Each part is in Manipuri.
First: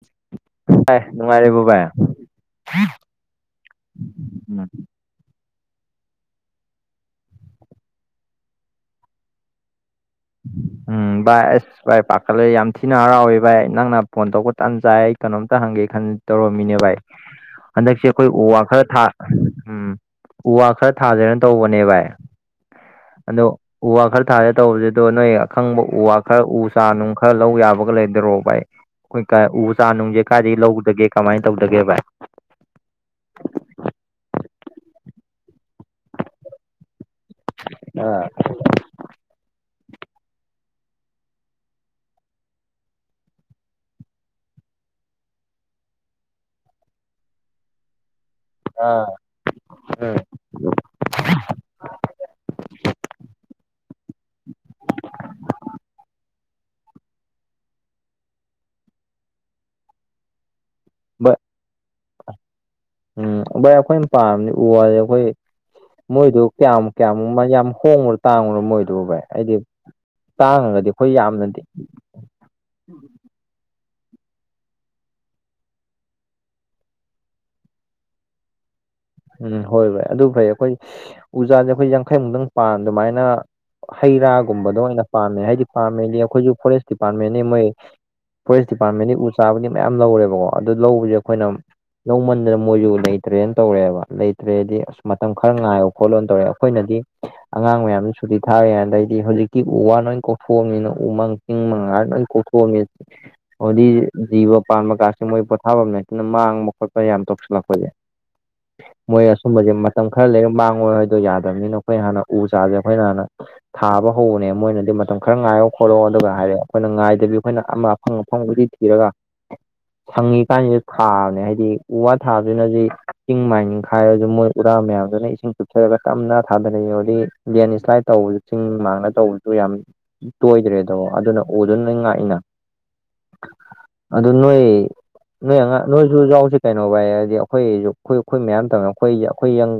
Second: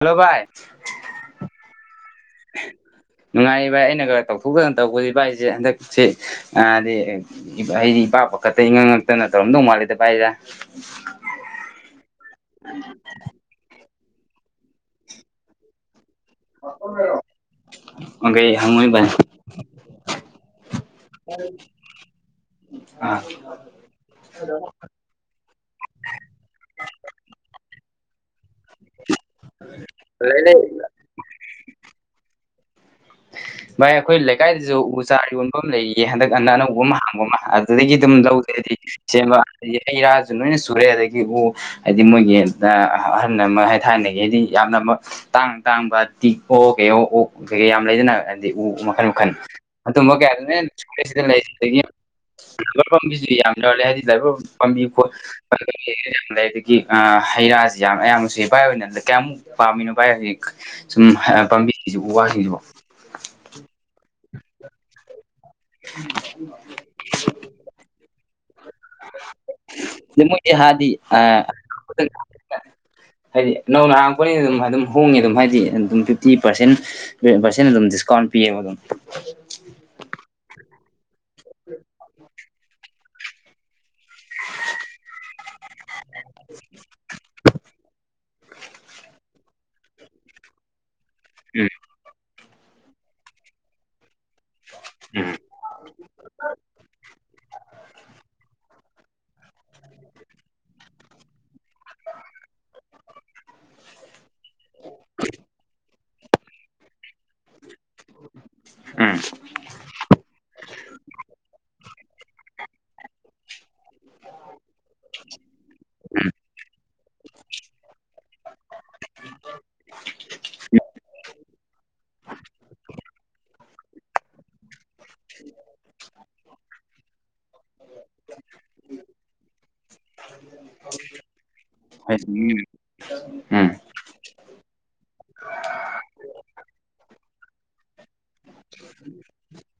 ꯍꯜꯂꯣ ꯚꯥꯏ ꯚꯥꯏ ꯅꯨꯡꯉꯥꯏꯔꯤꯕꯣ ꯚꯥꯏ ꯅꯨꯡꯉꯥꯏꯔꯤ ꯚꯥꯏ ꯑꯩꯅꯒ ꯎꯝ ꯇꯧꯊꯣꯛꯇꯅ ꯇꯧꯕꯁꯦ ꯚꯥꯏꯁꯦ ꯍꯟꯗꯛ ꯁꯤ ꯍꯥꯏꯗꯤ ꯍꯥꯏꯗꯤ ꯏꯄꯥ ꯄꯥꯈꯠꯇ ꯏꯉꯥꯛ ꯉꯛꯇꯅ ꯇꯧꯔꯝꯗꯧ ꯃꯥꯜꯂꯤꯗ ꯎꯝ ꯚꯥꯏ ꯑꯁ ꯚꯥꯢ ꯄꯥꯈꯠꯂꯦ ꯌꯥꯝ ꯊꯤꯅ ꯍꯔꯥꯎꯋꯦ ꯚꯥꯏ ꯅꯪꯅ ꯐꯣꯟ ꯇꯧꯕ ꯇꯥꯟ ꯆꯥꯏ ꯑꯩ ꯀꯩꯅꯣꯝꯇ ꯍꯪꯒꯦ ꯈꯟ ꯇꯧꯔꯝꯃꯤꯅꯦ ꯚꯥꯏ ꯍꯟꯗꯛꯁꯦ ꯑꯩꯈꯣꯏ ꯎ ꯀꯩ ꯋꯥ ꯈꯔ ꯍꯪꯉꯣꯏ ꯊꯥ ꯚꯥꯏ ꯎꯝ ꯎ ꯋꯥ ꯈꯔ ꯊꯥꯖꯦꯅ ꯇꯧꯕꯅꯦ ꯚꯥꯏ ꯑꯥ ꯑꯗꯣ ꯎ ꯋꯥ ꯈꯔ ꯊꯥꯖꯦ ꯇꯧꯕꯁꯤꯗꯣ ꯅꯣꯏ ꯈꯪꯕ ꯎ ꯋꯥ ꯈꯔ ꯎ ꯆꯥ ꯅꯨꯡ ꯈꯔ ꯂꯧ ꯌꯥꯕꯒ ꯂꯩꯗꯔꯣ ꯚꯥꯏ ꯑꯩꯈꯣꯏ ꯀꯥꯏ ꯎ ꯆꯥ ꯅꯨꯡꯁꯦ ꯂꯩ ꯂꯩ ꯀꯥꯏꯗꯒꯤ ꯂꯧꯗꯒꯦ ꯀꯃꯥꯏꯅ ꯇꯧꯗꯒꯦ ꯚꯥꯏ ꯚꯥꯏ ꯑꯩꯈꯣꯏ ꯂꯩꯀꯥꯏꯗꯁꯨ ꯎ ꯆꯥꯔ ꯌꯣꯟꯕ ꯑꯃ ꯂꯩꯌꯦꯌꯦ ꯍꯟꯗꯛ ꯑꯅ ꯑꯅꯧꯕ ꯑꯃ ꯑꯗꯨꯗꯒꯤ ꯑꯗꯨꯝ ꯑꯥ ꯂꯧꯗꯦꯗꯤ ꯁꯦꯝꯕ ꯍꯩ ꯔꯥꯁꯨ ꯂꯣꯏꯅ ꯁꯨꯔꯦ ꯑꯗꯒꯤ ꯎ ꯍꯥꯏꯗꯤ ꯃꯣꯏꯒꯤ ꯑꯍꯜ ꯑꯃ ꯊꯥꯏꯅꯒꯤ ꯍꯥꯏꯗꯤ ꯌꯥꯝꯅ ꯇꯥꯡ ꯇꯥꯡꯕ ꯇꯤꯛ ꯑꯣ ꯀꯩ ꯑꯣꯛ ꯀꯩꯀꯩ ꯌꯥꯝ ꯂꯩꯗꯅ ꯍꯥꯏꯗꯤ ꯎ ꯃꯈꯟ ꯑꯥ ꯃꯈꯜ ꯑꯗꯨꯃ ꯎꯝ ꯀꯌꯥꯔꯅꯦ ꯁꯤꯗ ꯂꯩ [unintelligible] ꯌꯥꯝ ꯌꯣꯂꯦ ꯍꯥꯏꯗꯤ ꯗꯥꯏꯕꯔ ꯄꯥꯝꯕꯤ ꯌꯥꯝ ꯂꯩ ꯑꯗꯒꯤ ꯑ ꯍꯩ ꯔꯥꯁꯤ ꯌꯥꯝ ꯑꯌꯥꯝꯅꯁꯨ ꯏꯐꯥꯏ ꯑꯣꯏꯅ ꯀꯌꯥꯃꯨꯛ ꯄꯥꯝꯃꯤꯅꯣ ꯚꯥꯏ ꯍꯧꯖꯤꯛ ꯁꯨꯝ ꯚꯥꯏ ꯄꯥꯝꯕꯤꯁꯤꯡꯁꯤꯕꯨ ꯎ ꯋꯥꯁꯤꯡꯁꯤꯕꯨ ꯎꯝ ꯚꯥꯏ ꯑꯩꯈꯣꯏꯅ ꯄꯥꯝꯅꯤ ꯎ ꯋꯥꯗꯤ ꯑꯩꯈꯣꯏ ꯃꯣꯏꯗꯨ ꯀꯌꯥꯃꯨꯛ ꯀꯌꯥꯃꯨꯛ ꯌꯥꯝ ꯍꯣꯡꯉꯨꯔꯣ ꯇꯥꯡꯕ꯭ꯔꯣ ꯃꯣꯏꯗꯨꯕꯨ ꯚꯥꯏ ꯍꯥꯏꯗꯤ ꯑꯗ ꯃꯣꯏꯗꯤ ꯇꯥꯡꯉꯒꯗꯤ ꯍꯥꯏꯗꯤ ꯑꯩꯈꯣꯏ ꯌꯥꯝꯅꯗꯤ ꯍꯥꯏꯗꯤ ꯅꯧꯅ ꯍꯥꯡꯉꯛꯄꯅꯤꯅ ꯑꯗꯨꯝ ꯑꯗꯨꯝ ꯍꯣꯡꯉꯦ ꯑꯗꯨꯝ ꯍꯥꯏꯗꯤ ꯑꯗꯨꯝ ꯐꯤꯐꯇꯤ ꯄꯥꯔꯁꯦꯟ ꯄꯔꯁꯦꯟ ꯑꯗꯨꯝ ꯗꯤꯁꯀꯥꯎꯟ ꯄꯤꯌꯦꯕ ꯑꯗꯨꯝ ꯎꯝ ꯍꯣꯏ ꯐꯣꯏ ꯑꯗꯨ ꯐꯩ ꯑꯩꯈꯣꯏ ꯎꯖꯥꯁꯦ ꯑꯩꯈꯣꯏ ꯌꯥꯡꯈꯩꯃꯨꯛꯇꯪ ꯄꯥꯟ ꯑꯗꯨꯃꯥꯏꯅ ꯍꯩ ꯔꯥꯒꯨꯝꯕꯗꯣ ꯑꯣꯏꯅ ꯄꯥꯝꯃꯦ ꯍꯥꯏꯗꯤ ꯄꯥꯃꯦꯗꯤ ꯑꯩꯈꯣꯏꯁꯨ ꯐꯣꯔꯦꯁ ꯗꯤꯄꯥꯔꯠꯃꯟꯅꯅꯤ ꯃꯣꯏ ꯐꯣꯔꯦꯁ ꯗꯤꯄꯥꯔꯠꯃꯦꯟꯒꯤ ꯎ ꯆꯥꯕꯅꯤ ꯃꯌꯥꯝ ꯂꯧꯔꯦꯕꯀꯣ ꯑꯗꯨ ꯂꯧꯕꯁꯦ ꯑꯩꯈꯣꯏꯅ ꯎꯝ ꯂꯧꯃꯟꯗꯅ ꯃꯣꯏꯁꯨ ꯂꯩꯇ꯭ꯔꯦꯅ ꯇꯧꯔꯛꯑꯦꯕ ꯂꯩꯇ꯭ꯔꯦꯗꯤ ꯑꯁ ꯃꯇꯝ ꯈꯔ ꯉꯥꯏꯌꯣ ꯈꯣꯠꯂꯣ ꯇꯧꯔꯦ ꯑꯩꯈꯣꯏꯅꯗꯤ ꯑꯉꯥꯡ ꯃꯌꯥꯝꯁꯨ ꯁꯨꯇꯤ ꯊꯥꯔꯦ ꯑꯗꯩꯗꯤ ꯍꯧꯖꯤꯛꯇꯤ ꯎ ꯋꯥ ꯂꯣꯏ ꯀꯣꯛꯊꯣꯛꯑꯝꯅꯤꯅ ꯎꯃꯪ ꯏꯁꯤꯡ ꯃꯉꯥ ꯂꯣꯏ ꯀꯣꯛꯊꯣꯛꯑꯝꯃꯤ ꯑꯗꯨꯗꯤ ꯖꯤꯕ ꯄꯥꯟꯕ ꯀꯥꯁꯤ ꯃꯣꯏ ꯄꯣꯊꯥꯐꯝꯅꯦ ꯑꯗꯨꯅ ꯃꯥꯡꯕ ꯈꯣꯠꯄ ꯌꯥꯝ ꯇꯣꯛꯁꯤꯜꯂꯛꯄꯁꯦ [inaudible] ꯎꯝ ꯃꯣꯏ ꯑꯁꯨꯝꯕꯖꯦ ꯃꯇꯝ ꯈꯔ ꯂꯩꯔ ꯃꯥꯡꯉꯣꯏ ꯍꯥꯏꯗꯣ ꯌꯥꯗꯕꯅꯤꯅ ꯑꯩꯈꯣꯏ ꯍꯥꯟꯅ ꯎ ꯆꯥꯁꯦ ꯑꯩꯈꯣꯏꯅ ꯍꯥꯟꯅ ꯊꯥꯕ ꯍꯧꯕꯅꯦ ꯃꯣꯏꯅꯗꯤ ꯃꯇꯝ ꯈꯔ ꯉꯥꯏꯌꯣ ꯈꯣꯠꯂꯣ ꯑꯗꯨꯒ ꯍꯥꯏꯔꯦ ꯑꯩꯈꯣꯏꯅ ꯉꯥꯏꯗꯕꯤ ꯑꯩꯈꯣꯏꯅ ꯑꯃ ꯑꯐꯪ ꯑꯐꯪꯕꯨꯗꯤ ꯊꯤꯔꯒ ꯁꯪꯉꯤ ꯀꯥꯟꯁꯤꯗ ꯊꯥꯕꯅꯦ ꯍꯥꯏꯗꯤ ꯎ ꯋꯥ ꯊꯥꯕꯁꯤꯅꯗꯤ ꯆꯤꯡ ꯃꯥꯏ ꯅꯤꯡꯈꯥꯏꯔꯁꯨ ꯃꯣꯏ ꯎꯔꯥ ꯃꯌꯥꯝꯗꯨꯅ ꯏꯁꯤꯡ ꯆꯨꯞꯊꯔꯒ ꯇꯞꯅ ꯊꯥꯗꯔꯛꯏ ꯍꯧꯗꯤ ꯂꯦꯟ ꯏꯁ꯭ꯂꯥꯏꯠ ꯇꯧꯕ ꯆꯤꯡ ꯃꯥꯡꯗ ꯇꯧꯕꯁꯨ ꯌꯥꯝ ꯇꯣꯏꯗ꯭ꯔꯦꯗ ꯑꯗꯨꯅ ꯎꯗꯨꯅ ꯅꯣꯏ ꯉꯥꯛꯏꯅ ꯍꯝ ꯑꯗꯨ ꯅꯣꯏ ꯅꯣꯏ ꯑꯉꯥꯡ ꯅꯣꯏꯁꯨ ꯌꯥꯎꯁꯤ ꯀꯩꯅꯣꯕꫪ ꯚꯥꯏ ꯍꯥꯏꯗꯤ ꯑꯩꯈꯣꯏꯁꯨ ꯑꯩꯈꯣꯏ ꯑꯩꯈꯣꯏ ꯃꯌꯥꯝ ꯇꯧꯃꯦ ꯑꯩꯈꯣꯏ ꯑꯩꯈꯣꯏꯪ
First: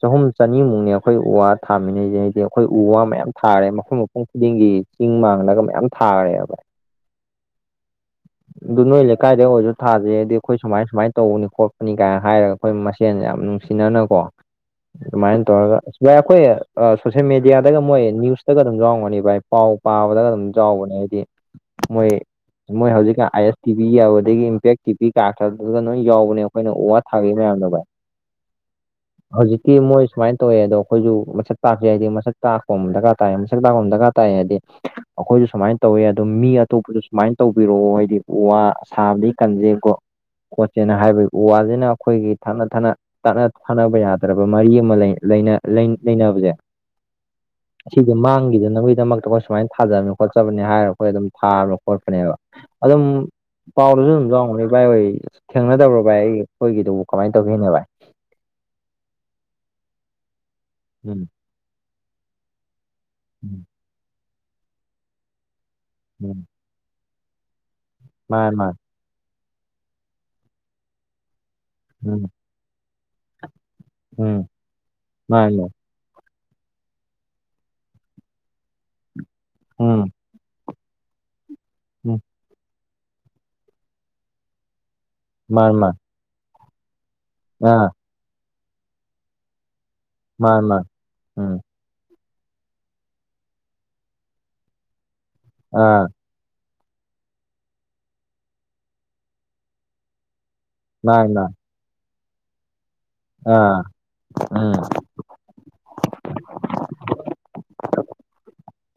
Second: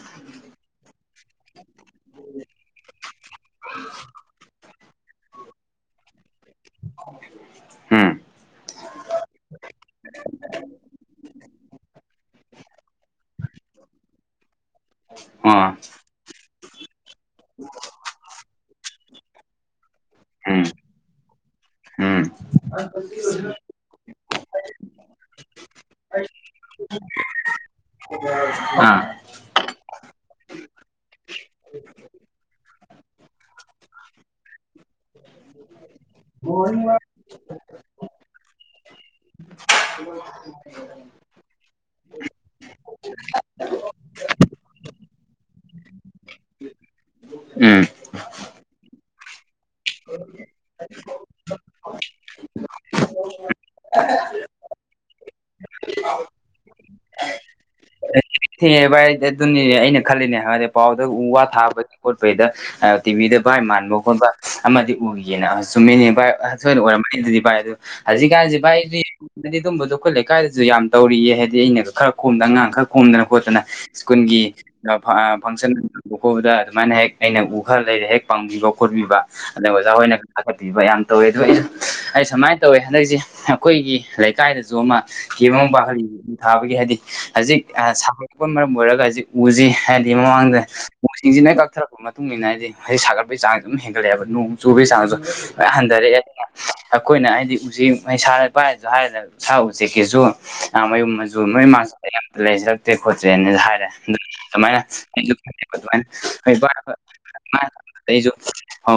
ꯆꯍꯨꯝ ꯆꯅꯤꯃꯨꯛꯅꯦ ꯑꯩꯈꯣꯏ ꯎ ꯋꯥ ꯊꯥꯃꯤꯟꯅꯩꯁꯦ ꯍꯥꯏꯗꯤ ꯑꯩꯈꯣꯏ ꯎ ꯋꯥ ꯃꯌꯥꯝ ꯊꯥꯔꯦ ꯃꯐꯝ ꯃꯐꯝ ꯈꯨꯗꯤꯡꯒꯤ ꯆꯤꯡ ꯃꯥꯡꯂꯒ ꯃꯌꯥꯝ ꯊꯥꯒ꯭ꯔꯦꯕ ꯚꯥꯏ ꯎꯝ ꯑꯗꯨ ꯅꯣꯏ ꯂꯩꯀꯥꯏꯗ ꯑꯣꯏꯔꯁꯨ ꯊꯥꯗꯦ ꯍꯥꯏꯗꯤ ꯑꯩꯈꯣꯏ ꯁꯨꯃꯥꯏ ꯁꯨꯃꯥꯏꯅ ꯇꯧꯕꯅꯤ ꯈꯣꯠꯄꯅꯤ ꯀꯥꯏꯅ ꯍꯥꯏꯔꯒ ꯑꯩꯈꯣꯏ ꯃꯁꯦꯟ ꯌꯥꯝ ꯅꯨꯡꯁꯤꯅꯅꯀꯣ ꯑꯗꯨꯃꯥꯏꯅ ꯑꯣ ꯇꯧꯔꯒ ꯚꯥꯏ ꯑꯩꯈꯣꯏ ꯁꯣꯁꯌꯦꯦꯜ ꯃꯦꯗꯤꯌꯥꯗꯒ ꯃꯣꯏ ꯅ꯭ꯌꯨꯁꯇꯒ ꯑꯗꯨꯝ ꯌꯥꯎꯔꯝꯒꯅꯤ ꯚꯥꯏ ꯄꯥꯎ ꯄꯥꯕꯗꯒ ꯑꯗꯨꯝ ꯎꯝ ꯆꯥꯎꯕꯅꯦ ꯍꯥꯏꯗꯤ ꯃꯣꯏ ꯎꯝ ꯃꯣꯏ ꯍꯧꯖꯤꯛꯀ ꯑꯥꯏ ꯑꯦꯁ ꯇꯤꯚꯤ ꯌꯥꯎꯕ ꯑꯗꯒꯤ ꯏꯝꯄꯦꯛ ꯇꯤꯚꯤ ꯀꯥꯈ꯭ꯔꯗꯨ ꯂꯣꯏ ꯌꯥꯎꯕꯅꯦ ꯑꯩꯈꯣꯏꯅ ꯎ ꯋꯥ ꯊꯥꯒ ꯃꯌꯥꯝꯗꯣꯚꯥꯏ ꯑꯣ ꯑꯥ ꯍꯧꯖꯤꯛꯇꯤ ꯃꯣꯏ ꯁꯨꯃꯥꯏꯅ ꯇꯧꯋꯦ ꯑꯗꯣ ꯑꯩꯈꯣꯏꯁꯨ ꯃꯁꯛ ꯇꯥꯛꯀꯦꯗꯤ ꯍꯥꯏꯗꯤ ꯃꯁꯛ ꯇꯥꯛꯄꯝꯃ ꯗꯔꯀꯥꯔ ꯇꯥꯏꯌꯦ ꯃꯁꯛ ꯇꯥꯛꯄꯝꯃ ꯗꯔꯀꯥꯔ ꯇꯥꯏꯗꯤ ꯑꯩꯈꯣꯏꯁꯨ ꯁꯨꯃꯥꯏꯅ ꯇꯧꯋꯦ ꯑꯣ ꯃꯤ ꯑꯇꯣꯞꯄꯁꯨ ꯁꯨꯃꯥꯏꯅ ꯇꯧꯕꯤꯔꯛꯑꯣ ꯍꯥꯏꯗꯤ ꯎ ꯋꯥ ꯁꯥꯕꯗꯒꯤ ꯀꯟꯖꯦꯀꯣ ꯈꯣꯠꯁꯦꯅ ꯍꯥꯏꯕꯒꯤ ꯎ ꯋꯥꯁꯤꯅ ꯑꯩꯈꯣꯏꯒꯤ ꯊꯠꯅ ꯊꯥꯅ ꯇꯠꯅ ꯊꯥꯅꯕ ꯌꯥꯗ꯭ꯔꯕ ꯃꯔꯤ ꯑꯃ ꯂꯩꯅꯕꯁꯦ ꯎꯝ ꯁꯤꯗꯤ ꯃꯥꯡꯈꯤꯗꯅꯕꯒꯤꯗꯃꯛꯇ ꯑꯩꯈꯣꯏ ꯁꯨꯃꯥꯏꯅ ꯊꯥꯖꯕꯅꯤ ꯈꯣꯠꯆꯕꯅꯤ ꯍꯥꯏꯔ ꯑꯩꯈꯣꯏ ꯑꯗꯨꯝ ꯊꯥꯕ ꯈꯣꯠꯄꯅꯦꯕ ꯑꯗꯨꯝ ꯄꯥꯎꯗꯁꯨ ꯑꯗꯨꯝ ꯆꯥꯎꯎꯕꯅꯤ ꯏꯕꯥꯥꯏ ꯍ ꯊꯦꯡꯅꯗꯕ꯭ꯔꯣ ꯚ ꯑꯩꯈꯣꯏꯒꯤꯗꯨꯕꯨ ꯀꯃꯥꯏꯅ ꯇꯧꯈꯤꯦꯅ ꯥꯏ ꯊꯦꯡꯉꯦ ꯚꯥꯏꯗꯤ ꯑꯗꯨꯅꯤꯅꯦ ꯑꯩꯅ ꯈꯜꯂꯤꯅꯦ ꯍꯥꯏꯗꯤ ꯄꯥꯎꯗ ꯎꯝ ꯎ ꯋꯥ ꯊꯥꯕꯒꯤ ꯈꯣꯠꯄꯩꯗ ꯇꯤꯚꯤꯗ ꯚꯥꯏ ꯎꯝ ꯃꯥꯟꯕ ꯈꯣꯠꯄ ꯑꯃꯗꯤ ꯎꯈꯤꯦꯅ ꯆꯨꯝꯃꯤꯅꯦ ꯎꯝ ꯚꯥꯏꯁꯣꯏꯅ ꯑꯣꯏꯔꯝꯝꯕꯅꯤꯗꯨꯗꯤ ꯚꯥꯏ ꯑꯗꯨ ꯃꯥꯅꯦ ꯍꯧꯖꯤꯛꯀꯥꯟꯁꯤ ꯃꯥꯅꯦ ꯚꯥꯏꯗꯤ ꯑꯗꯨꯝꯕꯗꯣ ꯈꯨꯈꯠ ꯂꯩꯀꯥꯏꯗꯁꯨ ꯌꯥꯝ ꯇꯧꯔꯤꯌꯦ ꯍꯥꯏꯗꯤ ꯑꯩꯅꯗ ꯈꯔ ꯎꯝ ꯈꯣꯝꯗꯅ ꯑꯉꯥꯡ ꯈꯔ ꯈꯣꯝꯗꯅ ꯈꯣꯠꯇꯅ ꯎꯝ ꯁ꯭ꯀꯨꯜꯒꯤ ꯃꯥꯅꯦ ꯐꯪꯁꯟ ꯀꯣꯗ ꯑꯗꯨꯃꯥꯏꯅ ꯍꯦꯛ ꯑꯩꯅ ꯎ ꯈꯔ ꯂꯩꯔ ꯍꯦꯛ ꯄꯥꯡꯕꯤꯕ ꯈꯣꯠꯄꯤꯕ ꯑꯗꯅ ꯑꯣꯖꯥ ꯎꯝ ꯍꯣꯏꯅꯥꯠꯄꯤ ꯄꯤꯕ ꯌꯥꯝ ꯇꯧꯋꯦ ꯑꯗꯨꯗꯣ ꯑꯩꯁꯨ ꯎꯝ ꯑꯩ ꯁꯨꯃꯥꯏꯅ ꯇꯧꯋꯦ ꯍꯟꯗꯛꯁꯤ ꯑꯩꯈꯣꯏꯒꯤ ꯂꯩꯀꯥꯏꯗꯁꯨ ꯑꯃ ꯀꯦ ꯃ ꯃꯥꯅꯤ ꯃꯥꯅꯤ ꯄꯥꯍꯜꯂꯤ ꯎ ꯊꯥꯕꯒꯤ ꯍꯥꯏꯗꯤ ꯍꯧꯖꯤꯛ ꯑꯥ ꯁꯥꯗꯣꯔꯛꯄꯅ ꯃꯔꯝ ꯑꯣꯏꯔꯒ ꯍꯧꯖꯤꯛ ꯎꯁꯤ ꯍꯥꯏꯗꯤ ꯃꯃꯥꯡꯗ ꯃꯥꯅꯤ ꯃꯥꯅꯤ ꯎꯁꯤꯡꯁꯤꯅ ꯎꯝ ꯀꯛꯊꯔꯛꯄ ꯃꯇꯨꯡ ꯏꯟꯅ ꯑꯩꯗꯤ ꯃꯁꯤ ꯁꯥꯒꯠꯄꯒꯤ ꯆꯥꯡ ꯑꯗꯨꯝ ꯍꯦꯟꯒꯠꯂꯛꯑꯦꯕ ꯅꯣꯡ ꯆꯨꯕꯒꯤ ꯆꯥꯡꯁꯨ ꯍ ꯑꯥ ꯍꯟꯊꯔꯛꯑꯦ ꯑꯩꯈꯣꯏꯅ ꯍꯥꯏꯗꯤ ꯎꯆꯦꯛ ꯁꯥꯥ ꯂꯩ ꯄꯥꯏꯁꯨ ꯍꯥꯏꯔꯅ ꯁꯥ ꯎꯆꯦꯛꯀꯤꯁꯨ ꯃꯌꯨꯝ ꯃꯥꯅꯤ ꯃꯆꯨ ꯃꯥꯅꯤ ꯃꯣꯏ ꯃꯥꯝ ꯂꯩꯁꯤꯜꯂꯛꯇ꯭ꯔꯦ ꯈꯣꯠꯇ꯭ꯔꯦꯅꯁꯨ ꯑꯥ ꯍꯥꯏꯔꯦ ꯎꯝ ꯑꯗꯨꯃꯥꯏꯅ ꯅꯤ ꯍ ꯑꯩꯁꯨ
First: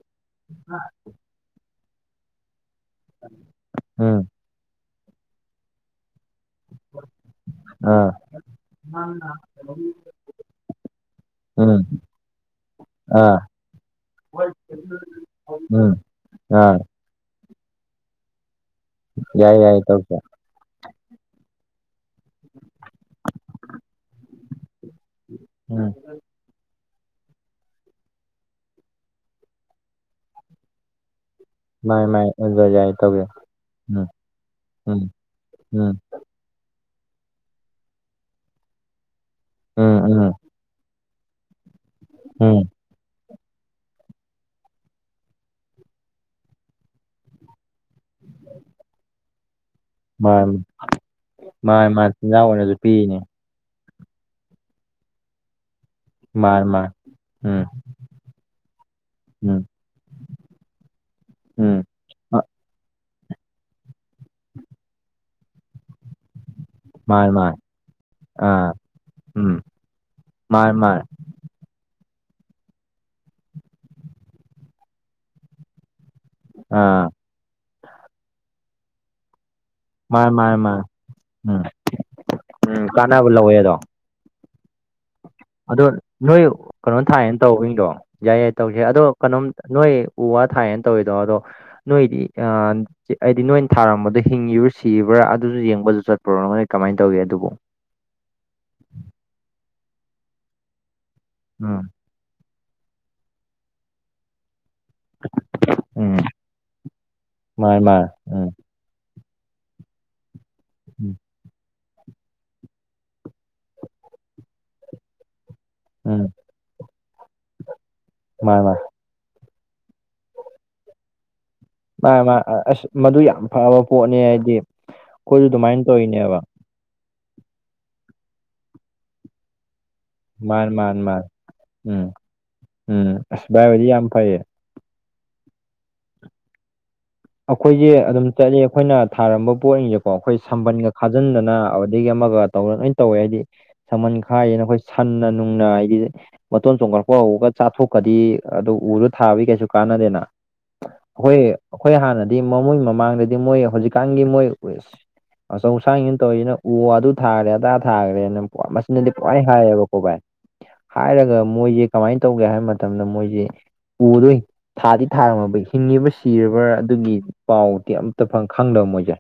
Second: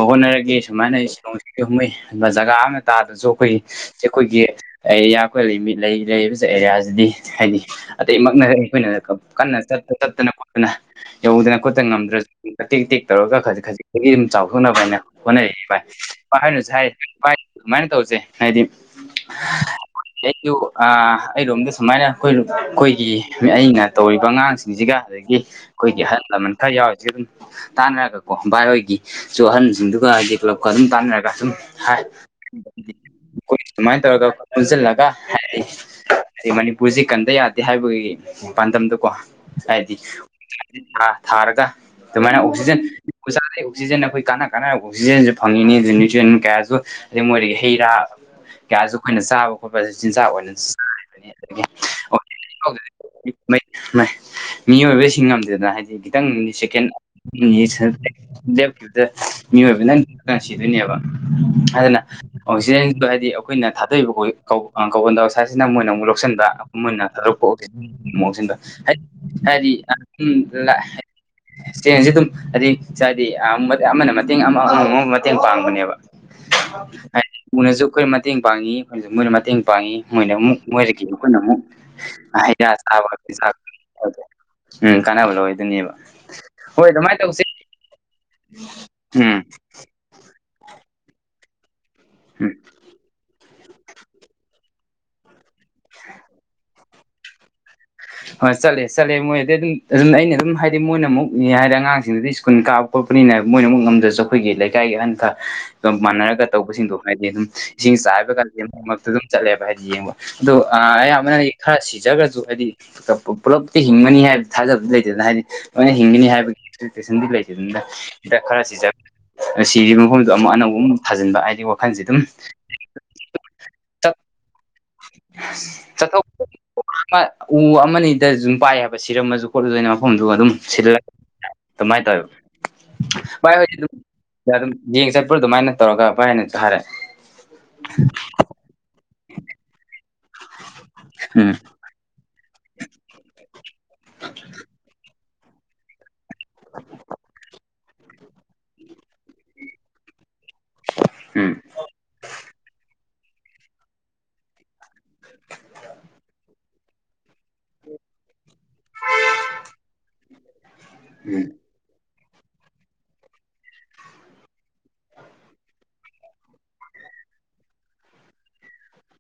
ꯍꯣꯠꯅꯔꯒꯦ ꯁꯨꯃꯥꯏꯅꯣꯡ ꯍꯨꯝꯃꯩꯕ ꯖꯒꯥ ꯑꯃ ꯇꯥꯗꯁꯨ ꯎꯝ ꯑꯩꯈꯣꯏꯒꯤ ꯑꯩꯈꯣꯏꯒꯤ ꯑꯦꯔꯤꯌꯥ ꯑꯩꯈꯣꯏ ꯑꯦꯔꯤꯌꯥꯁꯤꯗꯤ ꯍꯥꯏꯗꯤ ꯑꯥ ꯑꯇꯩꯃꯛꯅ ꯑꯩꯈꯣꯏꯅ ꯀꯟꯅ ꯆꯠꯇꯅ ꯈꯣꯠꯇꯅ ꯌꯧꯗꯅ ꯎꯝ ꯈꯣꯠꯇꯅ ꯉꯝꯗ꯭ꯔꯁꯨ ꯇꯦꯛ ꯇꯦꯛ ꯑꯥ ꯇꯧꯔꯒ ꯈꯖꯤꯛꯛꯇꯗꯤ ꯑꯗꯨꯝ ꯆꯥꯎꯊꯣꯛꯅꯕꯅꯦ ꯍꯅꯦ ꯄꯥꯏ ꯎꯝ ꯄꯥꯏꯅꯨ ꯑꯥ ꯆꯥꯏ ꯑꯗꯨꯃꯥꯏꯅ ꯇꯧꯁꯦ ꯍꯥꯏꯗꯤ ꯌꯥꯏ ꯌꯥꯏ ꯇꯧꯁꯦ ꯊ ꯑꯩꯔꯣꯝꯗ ꯁꯨꯃꯥꯏꯅ ꯑꯩꯈꯣꯏ ꯑꯩꯈꯣꯏꯒꯤ ꯑꯩꯅ ꯇꯧꯔꯤꯕ ꯑꯉꯥꯡꯁ ꯁꯤꯡꯁꯤꯒ ꯑꯗꯒꯤ ꯎꯝ ꯑꯩꯈꯣꯏꯒꯤ ꯑꯍꯜ ꯂꯃꯟ ꯈꯔ ꯌꯥꯎꯔꯤꯁꯤꯒ ꯑꯗꯨꯝ ꯇꯥꯟꯅꯔꯒꯀꯣ ꯚꯥꯏ ꯍꯣꯏꯒꯤꯁꯨ ꯑꯍꯟꯁꯤꯡꯗꯨꯒ ꯍꯥꯏꯗꯤ ꯀ꯭ꯂꯞꯀ ꯑꯗꯨꯝ ꯇꯥꯟꯅꯔꯒ ꯁꯨꯝ ꯍꯥꯏ ꯃꯥꯅꯤ ꯃꯥꯅꯤ ꯑꯗꯨꯗ ꯌꯥꯏ ꯇꯧꯁꯦ ꯑꯩꯣꯏ ꯁꯨꯃꯥꯏꯅ ꯎꯝ ꯇꯧꯔꯒ ꯑꯩꯈꯣꯏ ꯄꯨꯟꯁꯤꯜꯂꯒ ꯎꯝ ꯍꯥꯏ ꯎꯝ ꯍꯥꯏꯗꯤ ꯃꯅꯤꯄꯨꯔꯁꯤ ꯀꯟꯗ ꯌꯥꯗꯦ ꯍꯥꯏꯕꯒꯤ ꯄꯥꯟꯗꯝꯗꯀꯣ ꯍꯥꯏꯗꯤ ꯎꯝ ꯎꯝ ꯊꯥꯔꯒ ꯑꯗꯨꯃꯥꯏꯅ ꯎꯝ ꯑꯣꯛꯁꯤꯖꯦꯟ ꯥꯗꯩ ꯑꯣꯛꯁꯤꯖꯦꯟ ꯑꯩꯈꯣꯏ ꯀꯥꯟꯅ ꯀꯥꯟꯅꯕ ꯑꯣꯛꯁꯤꯖꯦꯟꯁꯨ ꯐꯪꯉꯤꯅꯤ ꯑꯗꯨ ꯅ꯭ꯌꯨꯇ꯭ꯔꯤꯟ ꯀꯌꯥꯁꯨ ꯑꯗꯩ ꯃꯣꯏꯗꯒꯤ ꯍꯩ ꯔꯥ ꯀꯌꯥꯁꯨ ꯑꯩꯈꯣꯏꯅ ꯆꯥꯕ ꯈꯣꯠꯄꯁꯨ ꯆꯤꯟꯖꯥꯛ ꯑꯣꯏꯅꯁꯨ ꯆꯥꯔꯤꯕꯅꯤ ꯑꯗꯒꯤ ꯏꯟꯖꯥꯡ ꯑꯣꯏꯅꯁꯨ ꯄꯤꯔꯤꯅꯦ ꯃꯤꯑꯣꯏꯕꯁꯤꯡ ꯉꯝꯗꯗꯅ ꯍꯥꯏꯗꯤ ꯈꯤꯇꯪꯗꯤ ꯃꯥꯅꯤ ꯁꯦꯀꯦꯟ ꯃꯥꯅꯤ ꯎꯝ ꯌꯦ ꯂꯦꯞꯈꯤꯕꯗ ꯎꯝ ꯃꯤꯑꯣꯏꯕ ꯅꯪ ꯁꯤꯗꯣꯏꯅꯦꯕ ꯎꯝ ꯑꯗꯨꯅ ꯑꯣꯛꯁꯤꯖꯦꯟꯗꯣ ꯍꯥꯏꯗꯤ ꯑꯩꯈꯣꯏꯅ ꯊꯥꯗꯣꯛꯏꯕ ꯑꯩꯈ ꯀꯟꯗꯥ ꯁ꯭ꯋꯥꯏꯁꯤꯅ ꯃꯣꯏꯅ ꯑꯃꯨꯛ ꯂꯧꯁꯤꯟꯕ ꯃꯥꯅꯤ ꯃꯥꯅꯤ ꯃꯨꯟꯅꯁꯤꯡꯗ ꯑꯥ ꯍꯥꯏꯗꯤ ꯎꯝ ꯍꯥꯏꯗꯤ ꯃꯥꯅꯤ ꯃꯥꯅꯤ ꯆꯦꯟꯁꯦ ꯑꯗꯨꯝ ꯍꯥꯏꯗꯤ ꯍꯥꯏꯗꯤ ꯑꯃꯅ ꯃꯇꯦꯡ ꯑꯃ ꯑꯃ ꯑꯃ ꯃꯇꯦꯡ ꯄꯥꯡꯕꯅꯦꯕ ꯑꯥ ꯍꯥꯏꯗꯤ ꯎꯅꯁꯨ ꯑꯩꯈꯣꯏ ꯃꯇꯦꯡ ꯄꯥꯡꯉꯤ ꯑꯩꯈꯣꯏꯅꯁꯨ ꯃꯣꯏꯅ ꯃꯇꯦꯡ ꯄꯥꯡꯉꯤ ꯃꯥꯅꯤ ꯃꯣꯏꯅ ꯃꯥꯅꯤ ꯑꯃꯨꯛ ꯃꯥꯅꯤ ꯃꯣꯏꯗꯒꯤ ꯑꯩꯈꯣꯏꯅ ꯑꯃꯨꯛ ꯎꯝ ꯍꯩꯔꯥ ꯎꯝ ꯆꯥꯕ ꯀꯥꯟꯅꯕ ꯄꯤꯖꯥꯛ ꯂꯧꯋꯦ ꯑꯗꯣ ꯎꯝ ꯀꯥꯟꯅꯕꯗꯣ ꯑꯗꯣ ꯅꯣꯏ ꯀꯩꯅꯣ ꯊꯥꯏꯌꯦꯅ ꯇꯧꯕꯩꯗꯣ ꯌꯥꯏ ꯌꯥꯏ ꯇꯧꯁꯦ ꯑꯗꯣ ꯎꯝ ꯎꯝ ꯀꯩꯅꯣꯝ ꯅꯣꯏ ꯎ ꯋꯥ ꯊꯥꯏꯌꯦꯅ ꯇꯧꯋꯤꯗꯣ ꯑꯗꯣ ꯅꯣꯏꯗꯤ ꯑꯥ ꯍꯥꯏꯗꯤ ꯅꯣꯏꯅ ꯊꯥꯔꯝꯕꯗꯣ ꯍꯤꯡꯉꯤꯕ꯭ꯔꯣ ꯁꯤꯕ꯭ꯔꯥ ꯑ ꯑꯗꯨꯁꯨ ꯌꯦꯡꯕꯁꯨ ꯆꯠꯄ꯭ꯔꯣ ꯅꯪꯣꯏꯅ ꯀꯃꯥꯏꯅ ꯇꯧꯒꯦ ꯑꯗꯨꯕꯨ ꯍꯣꯏ ꯆꯠꯂꯦ ꯆꯠꯂꯦ ꯃꯣꯏꯗꯤ ꯑꯗꯨꯝ ꯑꯗꯨꯝ ꯑꯩꯅ ꯑꯗꯨꯝ ꯍꯥꯏꯗꯤ ꯃꯣꯏꯅ ꯑꯃꯨꯛ ꯏ ꯍꯥꯏꯔꯦ ꯎꯝ ꯑꯉꯥꯡꯁꯤꯡꯗꯨꯗꯤ ꯁꯀꯨ ꯀꯥꯕ ꯈꯣꯠꯄꯅꯦꯅ ꯃꯣꯏꯅꯃꯛ ꯉꯝꯖꯁꯨ ꯑꯩꯈꯣꯏꯒꯤ ꯂꯩꯀꯥꯏꯒꯤ ꯑꯍꯟ ꯈ ꯎꯝ ꯃꯥꯟꯅꯔꯒ ꯇꯧꯕꯁꯤꯡꯗꯣ ꯍꯥꯏꯗꯤ ꯑꯗꯨꯝ ꯃꯥꯅꯦ ꯏꯁꯤꯡ ꯃꯥꯅꯦ ꯆꯥꯏꯕꯒ ꯑꯗꯨꯝ ꯆꯠꯂꯦꯕ ꯍꯥꯏꯗꯤ ꯌꯦꯡꯕ ꯑꯗꯣ ꯎꯝ ꯑꯌꯥꯝꯕꯅꯗꯤ ꯈꯔ ꯁꯤꯖꯈ꯭ꯔꯁꯨ ꯍꯥꯏꯗꯤ ꯄꯨꯜꯂꯞꯇꯤ ꯍꯤꯡꯒꯅꯤ ꯍꯥꯏꯕ ꯊꯥꯖꯕꯗꯤ ꯂꯩꯇꯦꯗꯅ ꯍꯥꯏꯗꯤ ꯂꯣꯏꯅ ꯍꯤꯡꯒꯅꯤ ꯎꯝ ꯍꯥꯏꯕꯒꯤ ꯁꯟꯗꯤ ꯂꯩꯇꯦꯗꯨꯗ ꯍꯤꯗꯥꯛ ꯃꯥꯅꯦ ꯈꯔ ꯃꯥꯅꯦ ꯁꯤꯖꯕ ꯁꯤꯔꯤꯕ ꯃꯐꯝꯗꯣ ꯑꯃꯨꯛ ꯑꯅꯧꯕ ꯑꯃꯨꯛ ꯊꯥꯖꯤꯟꯕ ꯍꯥꯏꯗꯤꯀ ꯃꯥ ꯃꯥ ꯑꯁ ꯃꯗꯨ ꯌꯥꯝ ꯐꯕ ꯄꯣꯠꯅꯤ ꯍꯥꯏꯗꯤ ꯑꯩꯈꯣꯏꯁꯨ ꯑꯗꯨꯃꯥꯏꯅ ꯇꯧꯔꯤꯅꯦꯕ [unintelligible] ꯄꯨꯜꯂꯦꯅ ꯃꯐꯝꯗꯨ ꯑꯗꯨꯝ ꯃꯥꯅꯦ ꯁꯤꯜꯂꯒ ꯃꯥꯅꯦ ꯃꯥꯅꯦ ꯑꯗꯨꯃꯥꯏꯅ ꯎꯝ ꯇꯧꯋꯦꯕ ꯎꯝ ꯑꯁ ꯚꯥꯏ ꯍꯣꯏꯗꯤ ꯚꯥꯏꯍꯣꯏꯗꯤ ꯑꯗꯨꯝ ꯌꯥꯝ ꯐꯩꯌꯦ ꯁꯤꯗ ꯑꯗꯨꯝ ꯌꯦꯡ ꯆꯠꯄ꯭ꯔꯣ ꯑꯗꯨꯃꯥꯏꯅ ꯇꯧꯔꯒ ꯚꯥꯏꯅ ꯊꯥꯔꯦ ꯑꯩꯈꯣꯏꯁꯦ ꯑꯗꯨꯝ ꯆꯠꯂꯤ ꯑꯩꯈꯣꯏꯅ ꯊꯥꯔꯝꯕ ꯄꯣꯠꯖꯤꯡꯖꯦꯀꯣ ꯑꯩꯈꯣꯏ ꯁꯝꯕꯟꯒ ꯎꯝ ꯈꯥꯖꯟꯗꯅ ꯑꯗꯒꯤ ꯑꯃꯒ ꯇꯧꯔꯒ ꯂꯣꯏꯅ ꯇꯧꯋꯦ ꯍꯥꯏꯗꯤ ꯁꯝꯕꯟ ꯈꯥꯔꯤꯅꯦꯅ ꯑꯩꯈꯣꯏ ꯁꯟꯅ ꯅꯨꯡꯅ ꯍꯥꯏꯗꯤ ꯃꯇꯣꯟ ꯆꯣꯡꯈꯠꯂꯛꯄ ꯍꯧꯕꯒ ꯆꯥꯊꯣꯛꯈ꯭ꯔꯗꯤ ꯑꯗꯨ ꯎꯗꯣ ꯊꯥꯕꯒꯤ ꯀꯩꯁꯨ ꯀꯥꯟꯅꯗꯦꯅ ꯑꯩꯈꯣꯏ ꯎꯝ ꯑꯩꯈꯣꯏ ꯍꯥꯟꯅꯗꯤ ꯃꯃꯣꯏ ꯃꯃꯥꯡꯗꯗꯤ ꯃꯣꯏ ꯍꯧꯖꯤꯛꯀꯥꯟꯒꯤ ꯃꯣꯏ ꯑꯆꯧ ꯑꯁꯥꯡꯁꯤꯅ ꯇꯧꯔꯤꯁꯤꯅ ꯎ ꯑꯗꯨ ꯊꯥꯔꯦ ꯑꯗꯥ ꯊꯥꯔꯦꯅ ꯃꯆꯤꯟꯗꯗꯤ ꯄꯨꯡꯍꯥꯏ ꯍꯥꯏꯌꯦꯕꯀꯣ ꯚꯥꯏ ꯍꯥꯏꯔꯒ ꯎꯝ ꯃꯣꯏꯁꯦ ꯀꯃꯥꯏꯅ ꯇꯧꯒꯦ ꯍꯥꯏꯕ ꯃꯇꯝꯗ ꯃꯣꯏꯖꯦ ꯎꯗꯤ ꯊꯥꯗꯤ ꯊꯥꯔꯝꯃꯕ ꯍꯤꯡꯉꯤꯕ ꯁꯤꯔꯕ꯭ꯔꯥ ꯑꯗꯨꯒꯤ ꯄꯥꯎꯗꯤ ꯑꯝꯇ ꯐꯪ ꯈꯪꯗꯕ ꯃꯣꯏꯖꯦ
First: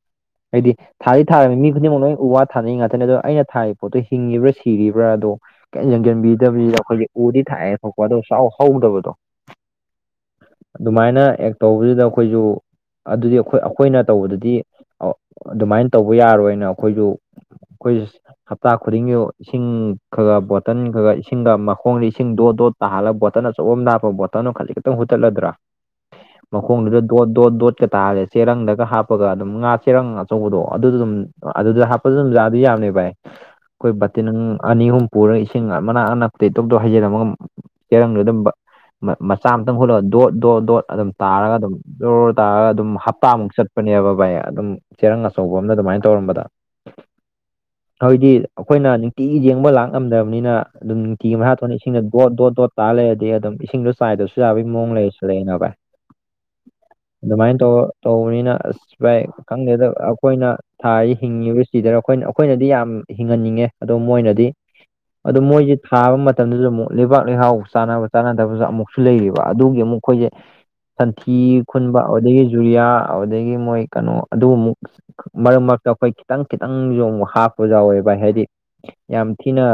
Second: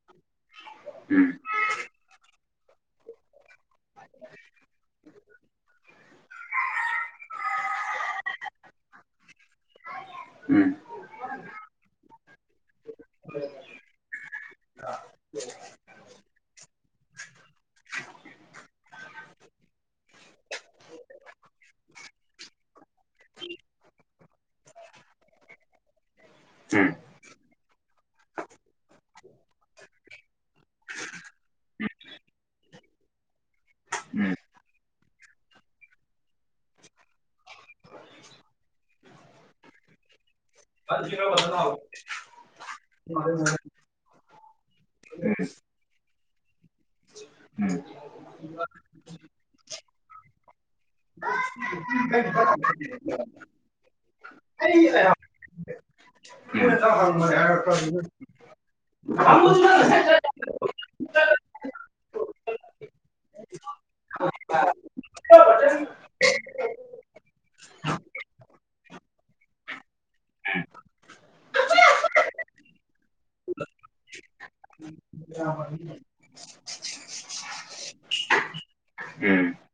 ꯍꯥꯏꯗꯤ ꯊꯥꯗꯤ ꯎꯝ ꯊꯥꯔꯝꯃꯤ ꯃꯤ ꯈꯨꯗꯤꯡꯃꯛ ꯂꯣꯏ ꯋꯥꯠ ꯊꯥꯅꯩ ꯉꯥꯛꯇꯅꯦ ꯑꯗꯣ ꯑꯩꯅ ꯊꯥꯔꯤ ꯄꯣꯠꯇꯣ ꯍꯤꯡꯉꯤꯕ꯭ꯔꯥ ꯁꯤꯔꯤꯕ꯭ꯔꯥ ꯑꯗꯣ ꯀꯩꯝ ꯌꯦꯡꯖꯟꯕꯤꯗꯕꯤꯗ ꯑꯩꯈꯣꯏꯖꯦ ꯎꯗꯤ ꯊꯥꯏꯌꯦ ꯊꯣꯛꯄ ꯑꯗꯣ ꯁꯨꯍꯥꯎ ꯍꯧꯗꯕꯗꯣ [unintelligible] ꯑꯗꯨꯃꯥꯏꯅ ꯑꯦꯛ ꯇꯧꯕꯁꯤꯗ ꯑꯩꯈꯣꯏꯖꯨ ꯑꯗꯨꯗꯤ ꯑꯩꯈꯣꯏ ꯑꯩꯈꯣꯏꯅ ꯇꯧꯕꯗꯗꯤ ꯑ ꯑꯗꯨꯃꯥꯏꯅ ꯇꯧꯕ ꯌꯥꯔꯣꯏꯅ ꯑꯩꯈꯣꯏꯖꯨ [unintelligible] ꯍꯞꯇꯥ ꯈꯨꯗꯤꯡꯒꯤ ꯏꯁꯤꯡ ꯈꯔ ꯕꯣꯇꯟ ꯈꯔ ꯏꯁꯤꯡꯒ ꯃꯈꯣꯡꯗ ꯏꯁꯤꯡ ꯗꯣꯠ ꯗꯣꯠ ꯇꯥꯍꯜꯂ ꯕꯣꯇꯟ ꯑꯆꯧꯕ ꯑꯝꯗ ꯍꯥꯞꯄ ꯕꯣꯇꯟꯗꯣ ꯈꯖꯤꯛ ꯈꯇꯪ ꯍꯨꯠꯇꯠꯂꯗ꯭ꯔꯥ [inaudible] ꯃꯈꯣꯡꯗꯨꯗ ꯗꯣꯠ ꯗꯣꯠ ꯗꯣꯠꯀ ꯇꯥꯔ ꯆꯦꯔꯪꯗꯒ ꯍꯥꯞꯄꯒ ꯑꯗꯨꯝ ꯉꯥ ꯆꯦꯔꯪ ꯑꯆꯧꯕꯗꯣ ꯑꯗꯨꯖꯨ ꯑꯗꯨꯝ ꯑꯗꯨꯗ ꯍꯥꯞꯄꯖꯨ ꯑꯗꯨꯝ ꯌꯥꯗꯤ ꯌꯥꯕꯅꯦ ꯚꯥꯏ ꯑꯩꯈꯣꯏ ꯎꯝ ꯕꯥꯇꯤꯟ ꯑꯅꯤ ꯑꯍꯨꯝ ꯄꯨꯔꯒ ꯏꯁꯤꯡ ꯃꯅꯥꯛ ꯑꯅꯛ ꯇꯩ ꯇꯣꯞ ꯗꯣꯞ ꯍꯩꯖꯔꯝꯃꯒ ꯆꯦꯔꯪ ꯂꯩꯗꯝꯕ ꯃ ꯃꯆꯥ ꯑꯃꯇꯪ ꯍꯨꯠꯂꯒ ꯗꯣꯠ ꯗꯣꯠ ꯗꯣꯠ ꯑꯗꯨꯝ ꯇꯥꯔꯒ ꯑꯗꯨꯝ ꯎꯝ ꯖꯣ ꯇꯥꯔꯒ ꯑꯗꯨꯝ ꯍꯞꯇꯥꯃꯨꯛ ꯆꯠꯄꯅꯦꯕ ꯚꯥꯏ ꯑꯗꯨꯝ ꯆꯦꯔꯪ ꯑꯆꯧꯕ ꯑꯃꯅ ꯑꯗꯨꯃꯥꯏꯅ ꯇꯧꯔꯝꯕꯗ [unintelligible] ꯍꯥꯏꯗꯤ ꯑꯩꯈꯣꯏꯅ ꯅꯨꯡꯇꯤꯒꯤ ꯌꯦꯡꯕ ꯂꯥꯛ ꯉꯝꯗꯕꯅꯤꯅ ꯑꯗꯨꯝ ꯅꯨꯡꯇꯤꯒꯤ ꯃꯥꯍꯥꯊꯣꯟꯅ ꯏꯁꯤꯡꯅ ꯗꯣꯠ ꯗꯣꯠ ꯗꯣꯠ ꯇꯥ ꯂꯩꯔꯗꯤ ꯑꯗꯨꯝ ꯏꯁꯤꯡꯗꯣ ꯆꯥꯏꯗ꯭ꯔꯁꯨ ꯌꯥꯕꯒꯤ ꯃꯑꯣꯡ ꯂꯩꯔꯁꯨ ꯂꯩꯩꯅ ꯚꯥꯏ [unintelligible] ꯑꯗꯨꯃꯥꯏꯅ ꯇꯧꯔ ꯇꯧꯕꯅꯤꯅ ꯑꯁ ꯚꯥꯏ ꯈꯪꯗꯦꯗ ꯑꯩꯈꯣꯏꯅ ꯊꯥꯔꯤꯁꯤ ꯍꯤꯡꯉꯤꯕ ꯁꯤꯗꯔ ꯑꯩꯈꯣꯏꯅ ꯑꯩꯈꯣꯏꯅꯗꯤ ꯌꯥꯝ ꯍꯤꯡꯍꯟꯅꯤꯡꯉꯦ ꯑꯗꯣ ꯃꯣꯏꯅꯗꯤ ꯑꯗꯣ ꯃꯣꯏꯁꯦ ꯊꯥꯕ ꯃꯇꯝꯗꯁꯨ ꯑꯃꯨꯛ ꯂꯩꯕꯥꯛ ꯂꯩꯍꯥꯎ ꯆꯥꯅꯕ ꯆꯥꯟꯅꯗꯕꯁꯨ ꯑꯃꯨꯛꯁꯨ ꯂꯩꯔꯤꯕ ꯑꯗꯨꯒꯤ ꯑꯃꯨꯛ ꯑꯩꯈꯣꯏꯁꯦ ꯁꯟꯊꯤ ꯈꯨꯟꯕ ꯑꯗꯨꯗꯒꯤ ꯖꯨꯔꯤꯌꯥ ꯑꯗꯨꯗꯒꯤ ꯃꯣꯏ ꯀꯩꯅꯣ ꯑꯗꯨꯒꯃꯨꯛ ꯃꯔꯛ ꯃꯔꯛꯇ ꯑꯩꯈꯣꯏ ꯈꯤꯇꯪ ꯈꯤꯇꯪ ꯌꯣꯡꯕ ꯍꯥꯞꯄ ꯌꯥꯎꯋꯦ ꯚꯥꯏ ꯍꯥꯏꯗꯤ ꯌꯥꯝ ꯎꯝ ꯊꯤꯅ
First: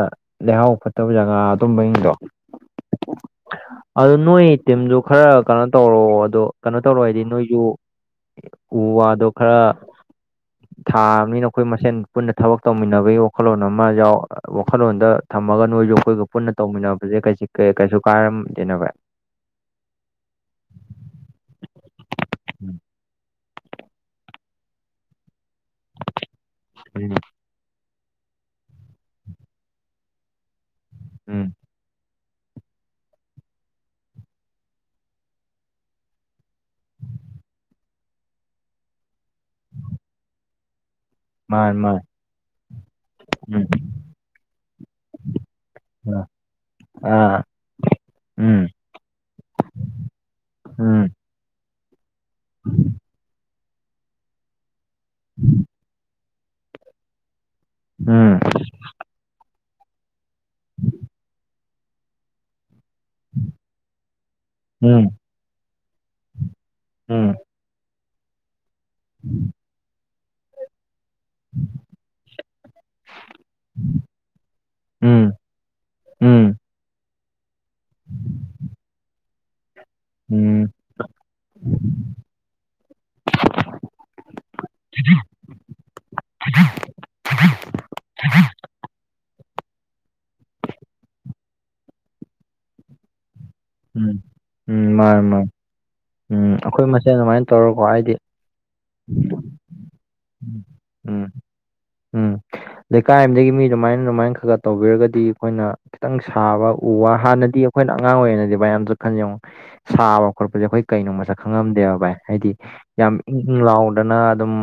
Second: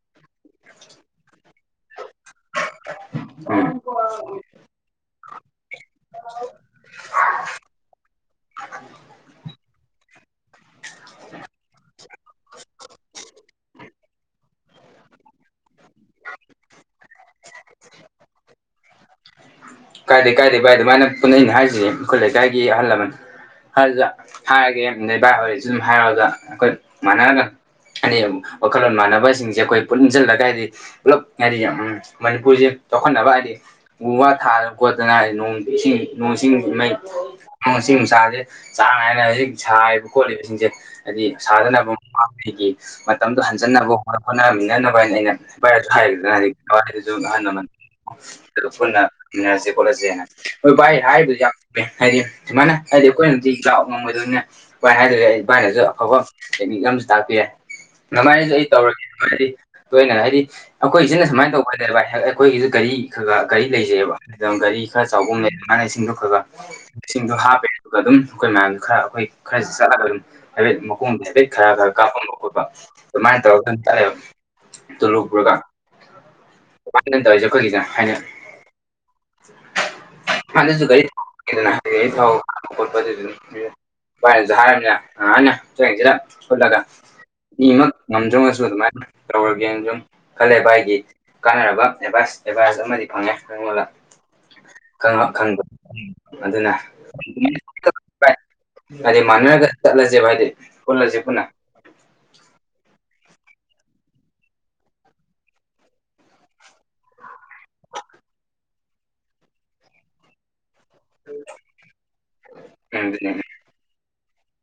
ꯂꯩꯍꯥꯎ ꯐꯠꯇꯕ ꯖꯒꯥ ꯑꯗꯨꯝꯕꯁꯤꯡꯗꯣ ꯑꯗꯨ ꯅꯣꯏ ꯇꯤꯝꯗꯨ ꯈꯔ ꯀꯩꯅꯣ ꯇꯧꯔꯣꯑꯣ ꯑꯗꯨ ꯀꯩꯅꯣ ꯇꯧꯔ ꯍꯥꯏꯗꯤ ꯅꯣꯏꯁꯨ ꯎ ꯋꯥꯗꯣ ꯈꯔ ꯊꯥ ꯑꯃꯅꯤꯅ ꯑꯩꯈꯣꯏ ꯃꯁꯦꯟ ꯄꯨꯟꯅ ꯊꯕꯛ ꯇꯧꯃꯤꯟꯅꯕꯒꯤ ꯋꯥꯈꯜꯂꯣꯟ ꯑꯃ ꯌꯥꯎ ꯋꯥꯈꯜꯂꯣꯟꯗ ꯊꯝꯃꯒ ꯅꯣꯏ ꯌꯣꯛꯈꯣꯏꯒ ꯄꯨꯟꯅ ꯇꯧꯃꯤꯟꯅꯕꯁꯦ ꯀꯩꯁꯨ ꯀꯥꯏꯔꯝꯗꯦꯅꯦꯕꯚ ꯀꯥꯏꯗꯦ ꯀꯥꯏꯗꯦ ꯚꯥꯏ ꯑꯗꯨꯃꯥꯏꯅ ꯄꯨꯟꯅꯩꯅ ꯍꯥꯏꯁꯤ ꯑꯩꯈꯣꯏ ꯂꯩꯀꯥꯏꯒꯤ ꯎꯝ ꯑꯍꯜ ꯂꯃꯟ ꯑꯗꯨꯗ ꯍꯥꯏꯔꯒꯦ ꯚꯥꯏ ꯍꯣꯏꯁꯨ ꯑꯗꯨꯨꯝ ꯍꯥꯏꯔꯛꯑꯒ ꯑꯩꯈꯣꯏ ꯃꯥꯟꯅꯅ ꯑꯔꯦꯝ ꯋꯥꯈꯜꯂꯣꯟ ꯃꯥꯟꯅꯕꯁꯤꯡꯁꯦ ꯑꯩꯈꯣꯏ ꯄꯨꯟꯖꯤꯜꯂꯒ ꯍꯥꯏꯗꯤ ꯄꯨꯂꯞ ꯎꯝ ꯍꯥꯏꯗꯤ ꯑꯝ ꯃꯅꯤꯄꯨꯔꯁꯦ ꯆꯥꯎꯈꯠꯅꯕ ꯍꯥꯏꯗꯤ ꯎ ꯋꯥ ꯊꯥꯗꯅ ꯀꯣꯠꯇꯅ ꯍꯥꯏ ꯅꯣꯡ ꯏꯁꯤꯡ ꯅꯣꯡ ꯁꯤꯡ ꯃꯩ ꯍꯥ ꯁꯤ ꯅꯨꯡꯁꯥꯖꯦ ꯆꯥꯡ ꯅꯥꯏꯅ ꯍꯧꯖꯤꯛ ꯁꯥꯔꯤꯕ ꯈꯣꯠꯂꯤꯕꯁꯤꯡꯁꯦ ꯍꯥꯏꯗꯤ ꯃꯥꯅꯤ ꯁꯥꯗꯅꯕ ꯃꯥꯅꯤ ꯃꯃꯥꯡꯉꯩꯒꯤ ꯃꯇꯝꯗꯣ ꯎꯝ ꯍꯟꯖꯟꯅꯕ ꯍꯣꯠꯅ ꯍꯣꯠꯅꯃꯤꯟꯅꯅꯕ ꯍꯥꯏꯅ ꯑꯩꯅ ꯚꯥꯏ ꯑꯩꯁꯨ ꯍꯥꯏꯔꯤꯗꯅ ꯍꯥꯏꯗꯤ ꯊꯋꯥꯏꯗꯨꯁꯨ ꯑꯍꯜ ꯑꯥ ꯂꯃꯟ ꯎꯝ ꯄꯨꯟꯅ ꯏꯟꯅꯖꯦ ꯈꯣꯠꯂꯁꯦꯅ ꯍꯣꯏ ꯚꯥꯏ ꯎꯝ ꯍꯥꯏꯕꯨꯗꯤ ꯌꯥꯝꯃꯦ ꯍꯥꯏꯗꯤ ꯁꯨꯃꯥꯏꯅ ꯍꯥꯏꯗꯤ ꯑꯩꯈꯣꯏꯅ ꯍꯧꯥꯛ ꯉꯝꯕꯗꯅꯤ ꯚꯥꯏꯅ ꯍꯥꯏꯗꯔꯦ ꯑꯩ ꯏꯚꯕꯥꯥꯏꯅꯁꯨ ꯑꯐꯕ ꯇꯦꯛꯅꯤꯛ ꯑꯃꯁꯨ ꯇꯥꯛꯄꯤꯔꯦ ꯎꯝ ꯅꯨꯡꯉꯥꯏꯔꯤꯁꯦ ꯑꯩ ꯇꯧꯔꯒꯦꯗꯤ ꯂꯣꯏꯅꯅ ꯍꯥꯏꯗꯤ ꯑꯩꯈꯣꯏꯁꯤꯅ ꯁꯨꯃꯥꯏꯅ ꯇꯧꯕ ꯍꯥꯏꯇꯥꯔꯦ ꯚ ꯍ ꯑꯩꯈꯣꯏꯒꯤꯁꯨ ꯒꯥꯔꯤ ꯈ ꯀꯔꯤ ꯂꯩꯖꯩꯑꯕ ꯒꯥꯔꯤ ꯈꯔ ꯎꯝ ꯆꯥꯎꯕ ꯂꯩ ꯃꯥꯅ ꯏꯁꯤꯡꯗꯣ ꯈꯈꯣꯏ ꯏꯁꯤꯡꯗꯣ ꯎꯝ ꯍꯥꯞꯄꯦ ꯑꯗꯨꯒ ꯑꯗꯨꯝ ꯑꯩꯈꯣꯏ ꯃ ꯈꯔ ꯑꯩꯈꯣꯏ ꯈꯔ ꯆꯠꯂꯒꯅꯤ ꯍꯥꯏꯐꯦꯠ ꯃꯈꯣꯡꯗ ꯍꯥꯏꯐꯦꯠ ꯈꯔ ꯈꯔ ꯀꯥꯞꯄꯝꯕ ꯈꯣꯠꯄ ꯑꯗꯨꯃꯥꯏꯅ ꯇꯧꯔꯒ ꯈ ꯇꯔꯦꯕ ꯇꯂꯨ ꯎꯝ ꯄ꯭ꯔꯙꯥꯟ ꯎꯝ ꯀꯩꯅꯅ ꯇꯧꯔꯤꯁ ꯑꯩꯈꯣꯏꯒꯤꯁꯅ ꯍꯥꯏꯅ ꯎꯝ ꯑꯗꯁꯨ ꯒꯥꯔꯤ ꯊꯗꯔꯤ ꯊ ꯍꯥꯔꯅꯁꯤꯂꯒ ꯃꯤꯃꯛ ꯉꯝꯗ꯭ꯔꯃꯁꯨ ꯑꯗꯨꯃꯥꯏꯅ ꯇꯧꯔꯒꯦꯅ ꯁꯨꯝ ꯈꯜꯂꯦ ꯚꯥꯏꯒꯤ ꯀꯥꯟꯅꯔꯕ ꯑꯦꯗꯚꯥꯏꯁ ꯑꯦꯗꯚꯥꯏꯁ ꯑꯃꯗꯤ ꯐꯪꯉꯦ ꯑꯩꯉꯣꯟꯗ ꯎꯝ ꯎꯝ ꯃꯥꯅꯤ ꯃꯥꯅꯤ ꯈꯪꯕ ꯎꯝ ꯑꯗꯨꯅ ꯑꯩꯈꯣꯏ ꯃꯁꯦꯟ ꯑꯗꯨꯃꯥꯏꯅ ꯇꯧꯔꯀꯣ ꯍꯥꯏꯗꯤ ꯍꯥꯏꯗꯤ ꯃꯥꯟꯅꯔꯒ ꯆꯠꯂꯁꯦꯕ ꯍꯥꯏꯗꯤ ꯄꯨꯜꯂꯁꯦ ꯎꯝ ꯄꯨꯟꯅ ꯎꯝ ꯂꯩꯀꯥꯏ ꯑꯗꯒꯤ ꯃꯤ ꯑꯗꯨꯃꯥꯏꯅ ꯑꯗꯨꯃꯥꯏꯅ ꯈꯔ ꯈꯔ ꯇꯧꯕꯤꯔꯒꯗꯤ ꯑꯩꯈꯣꯏꯅ ꯈꯤꯇꯪ ꯁꯥꯕ ꯎ ꯋꯥ ꯍꯥꯟꯅꯗꯤ ꯑꯩꯈꯣꯏꯅ ꯑꯉꯥꯡ ꯑꯣꯏꯔꯤꯉꯩꯗꯤ ꯃꯌꯥꯝꯁꯨ ꯈꯟ ꯌꯦꯉ ꯁꯥꯕ ꯈꯣꯠꯄꯁꯦ ꯑꯩꯈꯣꯏ ꯀꯩꯅꯣ ꯃꯁꯛ ꯈꯪꯉꯝꯗꯦꯕ ꯚꯥꯏ ꯍꯥꯏꯗꯤ ꯎꯝ ꯌꯥꯝ ꯑꯗꯨꯅꯤ ꯏꯪꯪ ꯂꯥꯎꯗꯅ ꯑꯗꯨꯝ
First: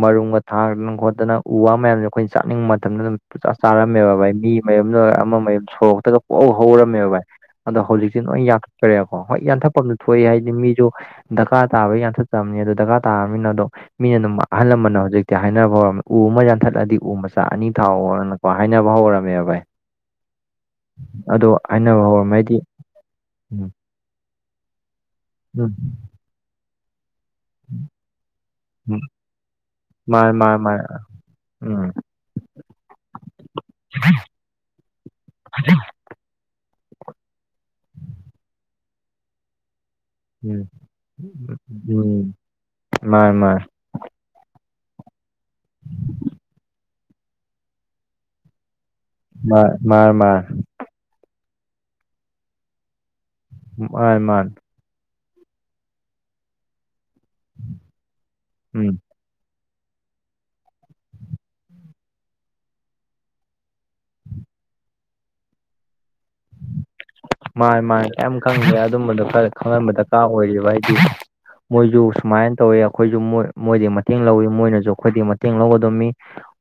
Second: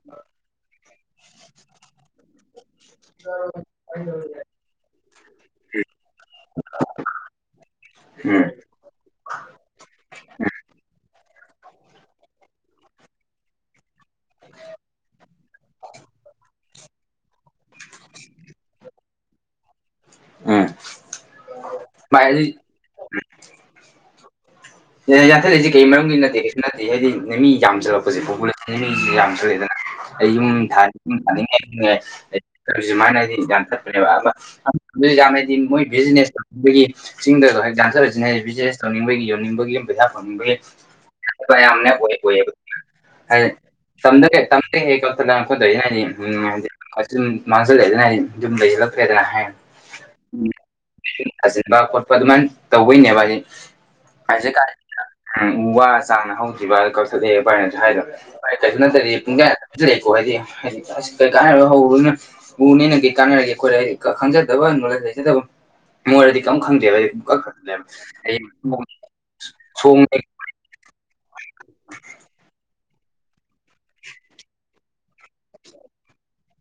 ꯃꯔꯨꯝꯒ ꯊꯥꯗꯅ ꯈꯣꯠꯇꯅ ꯎ ꯋꯥ ꯃꯌꯥꯝꯁꯦ ꯑꯩꯈꯣꯏꯅ ꯆꯥꯅꯤꯡꯕ ꯃꯇꯝꯗ ꯑꯗꯨꯝ ꯄꯨꯆꯥꯥ ꯆꯥꯔꯝꯃꯦꯕꯚ ꯃꯤ ꯃꯌꯨꯝꯗ ꯑꯃ ꯃꯌꯨꯝ ꯁꯣꯔꯣꯛꯇꯒ ꯄꯣꯛꯑꯧ ꯍꯧꯔꯝꯃꯦꯕ ꯚꯥꯏ ꯑꯗꯣ ꯍꯧꯖꯤꯛꯇꯤ ꯎꯝ ꯂꯣꯏ ꯌꯥ ꯔꯦꯀꯣ ꯍꯣꯏ ꯌꯥꯟꯊꯠꯄ ꯑꯃꯗ ꯊꯣꯛꯑꯏ ꯍꯥꯏꯗꯤ ꯃꯤ ꯨ ꯗꯔꯀꯥꯔ ꯇꯥꯕꯒꯤ ꯌꯥꯟꯊꯠꯆꯕꯅꯤ ꯑꯗꯨꯣ ꯗꯔꯀꯥꯔ ꯇꯥꯔꯕꯅꯤꯅ ꯑꯗꯣ ꯃꯤꯅ ꯑꯗꯨꯝ ꯑꯍꯜ ꯂꯃꯟꯅ ꯍꯧꯖꯤꯛꯇꯤ ꯍꯥꯏꯅꯕ ꯍꯧꯔꯝꯃꯦ ꯎ ꯑꯃ ꯌꯥꯟꯊꯠꯂꯗꯤ ꯎ ꯃꯆꯥ ꯑꯅꯤ ꯊꯥꯎ ꯍ ꯍꯥꯏꯅꯕ ꯍꯧꯔꯝꯃꯦꯕ ꯚꯥꯏ ꯎꯝ ꯑꯗꯣ ꯍꯥꯏꯅꯕ ꯚꯥꯏ ꯑꯗꯨ ꯍꯧꯔꯝꯃꯦꯗꯤ ꯌꯥꯊꯦꯁꯤꯦ ꯎꯝ ꯀꯩ ꯃꯔꯝꯒꯤ ꯏ ꯅꯠꯇꯦ ꯅꯠꯇꯗꯤ ꯍꯥꯏꯗꯤ ꯃꯤ ꯌꯥꯝꯁꯤꯜꯂꯛꯄꯁꯦ ꯄꯣꯄꯨꯂꯦꯁꯟ ꯎꯝ ꯃꯤꯁꯦ ꯌꯥꯝꯁꯜꯂꯛꯦꯗꯅ ꯑꯩ ꯃꯥꯅꯦ ꯃꯥꯅꯦ ꯌꯨꯝ ꯃꯥꯅꯦ ꯊ ꯌꯨꯝ ꯎꯝ ꯊꯥꯅꯤꯡꯉ ꯁꯨꯃꯥꯏꯅ ꯍꯥꯏꯗꯤ ꯌꯥꯝ ꯊꯠꯄꯅꯦꯕ ꯌꯥꯝ ꯍꯥꯏꯗꯤ ꯃꯣꯏ ꯕꯤꯅꯦꯁ ꯑꯩꯈꯣꯏꯒꯤ ꯆꯤꯡꯗꯁꯨ ꯍꯦꯛ ꯥꯟꯊꯔꯂꯁꯤꯅ ꯕꯤꯖꯤꯅꯦꯁ ꯇꯧꯅꯤꯡꯕꯒꯤ ꯌꯣꯟꯅꯤꯡꯕꯒꯤ ꯄꯩꯁꯥ ꯐꯪꯅꯤꯡꯕꯒꯤ ꯎꯝ ꯌꯥꯝꯅ ꯑꯣꯏ ꯎꯝ ꯑꯣꯏꯌꯦꯕ ꯃꯥꯅꯦ ꯍꯥꯏ ꯃꯥꯅꯦ ꯇꯝꯗ꯭ꯔꯦ ꯇꯝ꯭ꯔꯦ ꯍꯦꯛꯒꯗꯀꯗꯩꯅꯅꯤ ꯎꯝꯗꯤ ꯀ ꯃꯁ ꯂꯩ ꯍꯥꯏꯗ ꯐ꯭ꯔꯦꯗꯅ ꯍꯥꯏ ꯃꯥꯅꯦ ꯃꯥꯅꯦ ꯎ ꯃꯥꯅꯦ ꯊꯥꯖꯤꯟꯕ ꯈꯣꯠꯄ ꯑꯗꯨꯃꯥꯏꯅ ꯇꯧꯕꯗꯣꯏꯅꯦꯕ ꯍꯥꯏꯗꯤ ꯃꯥꯅꯦ ꯍꯥꯏꯆꯦ ꯃꯥꯅꯦ ꯀ ꯎ ꯋꯥ ꯆꯥꯅ ꯍꯈꯤꯕꯤ ꯋꯥ ꯀ ꯑꯚꯥꯏꯅꯁꯨ ꯍꯥꯏꯗꯚ ꯀꯩꯁꯨ ꯎꯝ ꯅꯠꯇꯗꯤ ꯂꯩꯀꯣ ꯍꯥꯏꯗꯤ ꯍꯥꯏꯗꯤ ꯑꯁ ꯀꯩꯀꯥꯔ ꯍꯧꯔꯨꯅ ꯎꯅꯦꯅꯒꯤ ꯀꯥꯟꯅꯔꯒꯦ ꯑꯩꯈꯣꯏꯗꯤ ꯈꯪꯖꯗꯕ ꯅꯣꯂꯦꯖ ꯂꯩꯖꯗꯕ ꯃꯣꯏꯔꯗꯤ ꯀꯝ ꯈꯪꯗꯦꯕ ꯍꯥꯏꯗꯤ ꯄꯨꯡꯀꯛ ꯃꯥꯥꯏ ꯈꯠꯂꯦꯕ ꯃꯥꯥꯏ ꯑꯩ ꯀ ꯈꯪꯗꯦ ꯑꯗꯨꯝꯕꯗꯣ ꯐꯔ ꯈꯪꯍꯟꯕ ꯁꯣꯡ ꯗꯔꯀꯥꯔ ꯑꯣꯏꯔꯤꯕ ꯍꯥꯏꯗꯤ ꯃꯣꯏꯁꯨ ꯁꯨꯃꯥꯏꯅ ꯇꯧꯋꯦ ꯑꯩꯈꯣꯏꯁꯨ ꯃꯣꯏ ꯃꯣꯏꯗꯤ ꯃꯇꯦꯡ ꯂꯧꯋꯤ ꯃꯣꯏꯅꯁꯨ ꯑꯩꯈꯣꯏꯗꯤ ꯃꯇꯦꯡ ꯂꯧꯒꯗꯕꯅꯤ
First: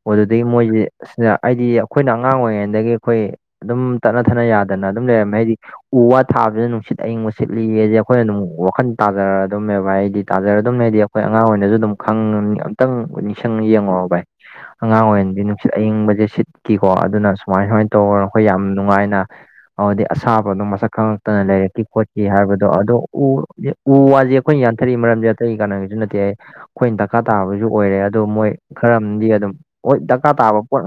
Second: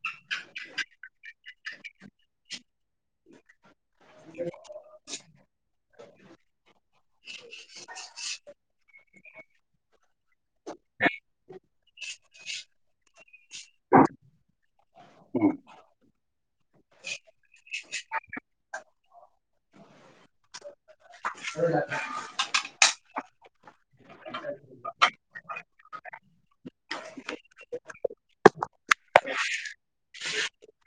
ꯑꯣ ꯑꯗꯨꯗꯒꯤ ꯃꯣꯏꯁꯦ ꯁꯤꯗ ꯍꯥꯏꯗꯤ ꯑꯩꯈꯣꯏꯅ ꯑꯉꯥꯡ ꯑꯣꯏꯔꯤꯉꯩꯗꯒꯤ ꯑꯩꯈꯣꯏ ꯑꯗꯨꯝ ꯇꯠꯅ ꯊꯠꯅ ꯌꯥꯗꯅ ꯑꯗꯨꯝ ꯂꯩꯔꯝꯃꯦ ꯍꯥꯏꯗꯤ ꯎ ꯋꯥ ꯊꯥꯕꯁꯤꯅ ꯑꯗꯨ ꯁꯤꯠ ꯑꯏꯪꯕ ꯁꯤꯠꯂꯤꯒꯁꯦ ꯑꯩꯈꯣꯏꯅ ꯑꯗꯨꯝ ꯋꯥꯈꯟ ꯇꯥꯖꯔ ꯑꯗꯨꯝꯃꯦꯕ ꯍꯥꯏꯗꯤ ꯇꯥꯖꯔ ꯑꯗꯨꯝ ꯂꯩꯗꯤ ꯑꯩꯈꯣꯏ ꯑꯉꯥꯡ ꯑꯣꯏꯅꯁꯨ ꯑꯗꯨꯝ ꯑꯝꯇꯪ ꯅꯤꯡꯁꯤꯡ ꯌꯦꯡꯉꯛꯑꯣ ꯚꯥꯏ ꯑꯉꯥꯡ ꯑꯣꯏꯔꯤꯗꯤ ꯅꯨꯡꯁꯤꯠ ꯑꯏꯤꯡꯕꯁꯦ ꯁꯤꯠꯀꯤꯀꯣ ꯑꯗꯨꯅ ꯁꯨꯃꯥꯏ ꯁꯨꯃꯥꯏꯅ ꯇꯧꯔꯒ ꯑꯩꯈꯣꯏ ꯌꯥꯝ ꯅꯨꯡꯉꯥꯏꯅ [inaudible] ꯍꯥꯏꯗꯤ ꯑꯁꯥꯕꯗꯣ ꯃꯁꯛ ꯈꯪꯉꯛꯇꯅ ꯂꯩꯔꯛꯈꯤ ꯈꯣꯠꯈꯤ ꯍꯥꯏꯕꯗꯣ ꯑꯗꯨꯗꯣ ꯎ ꯎ ꯋꯥꯁꯦ ꯑꯩꯈꯣꯏꯅ ꯌꯥꯟꯊꯔꯛꯏ ꯃꯔꯝꯁꯦ ꯑꯇꯩ ꯀꯥꯟꯅꯒꯤꯁꯨ ꯅꯠꯇꯦ ꯍꯥꯏ ꯑꯩꯈꯣꯏꯅ ꯗꯔꯀꯥꯔ ꯇꯥꯕꯁꯨ ꯑꯣꯏꯔꯦ ꯑꯗꯣ ꯃꯣꯏ ꯈꯔꯗꯤ ꯑꯗꯨꯝ ꯍ ꯗꯔꯀꯥꯔ ꯇꯥꯕ ꯄꯣꯠ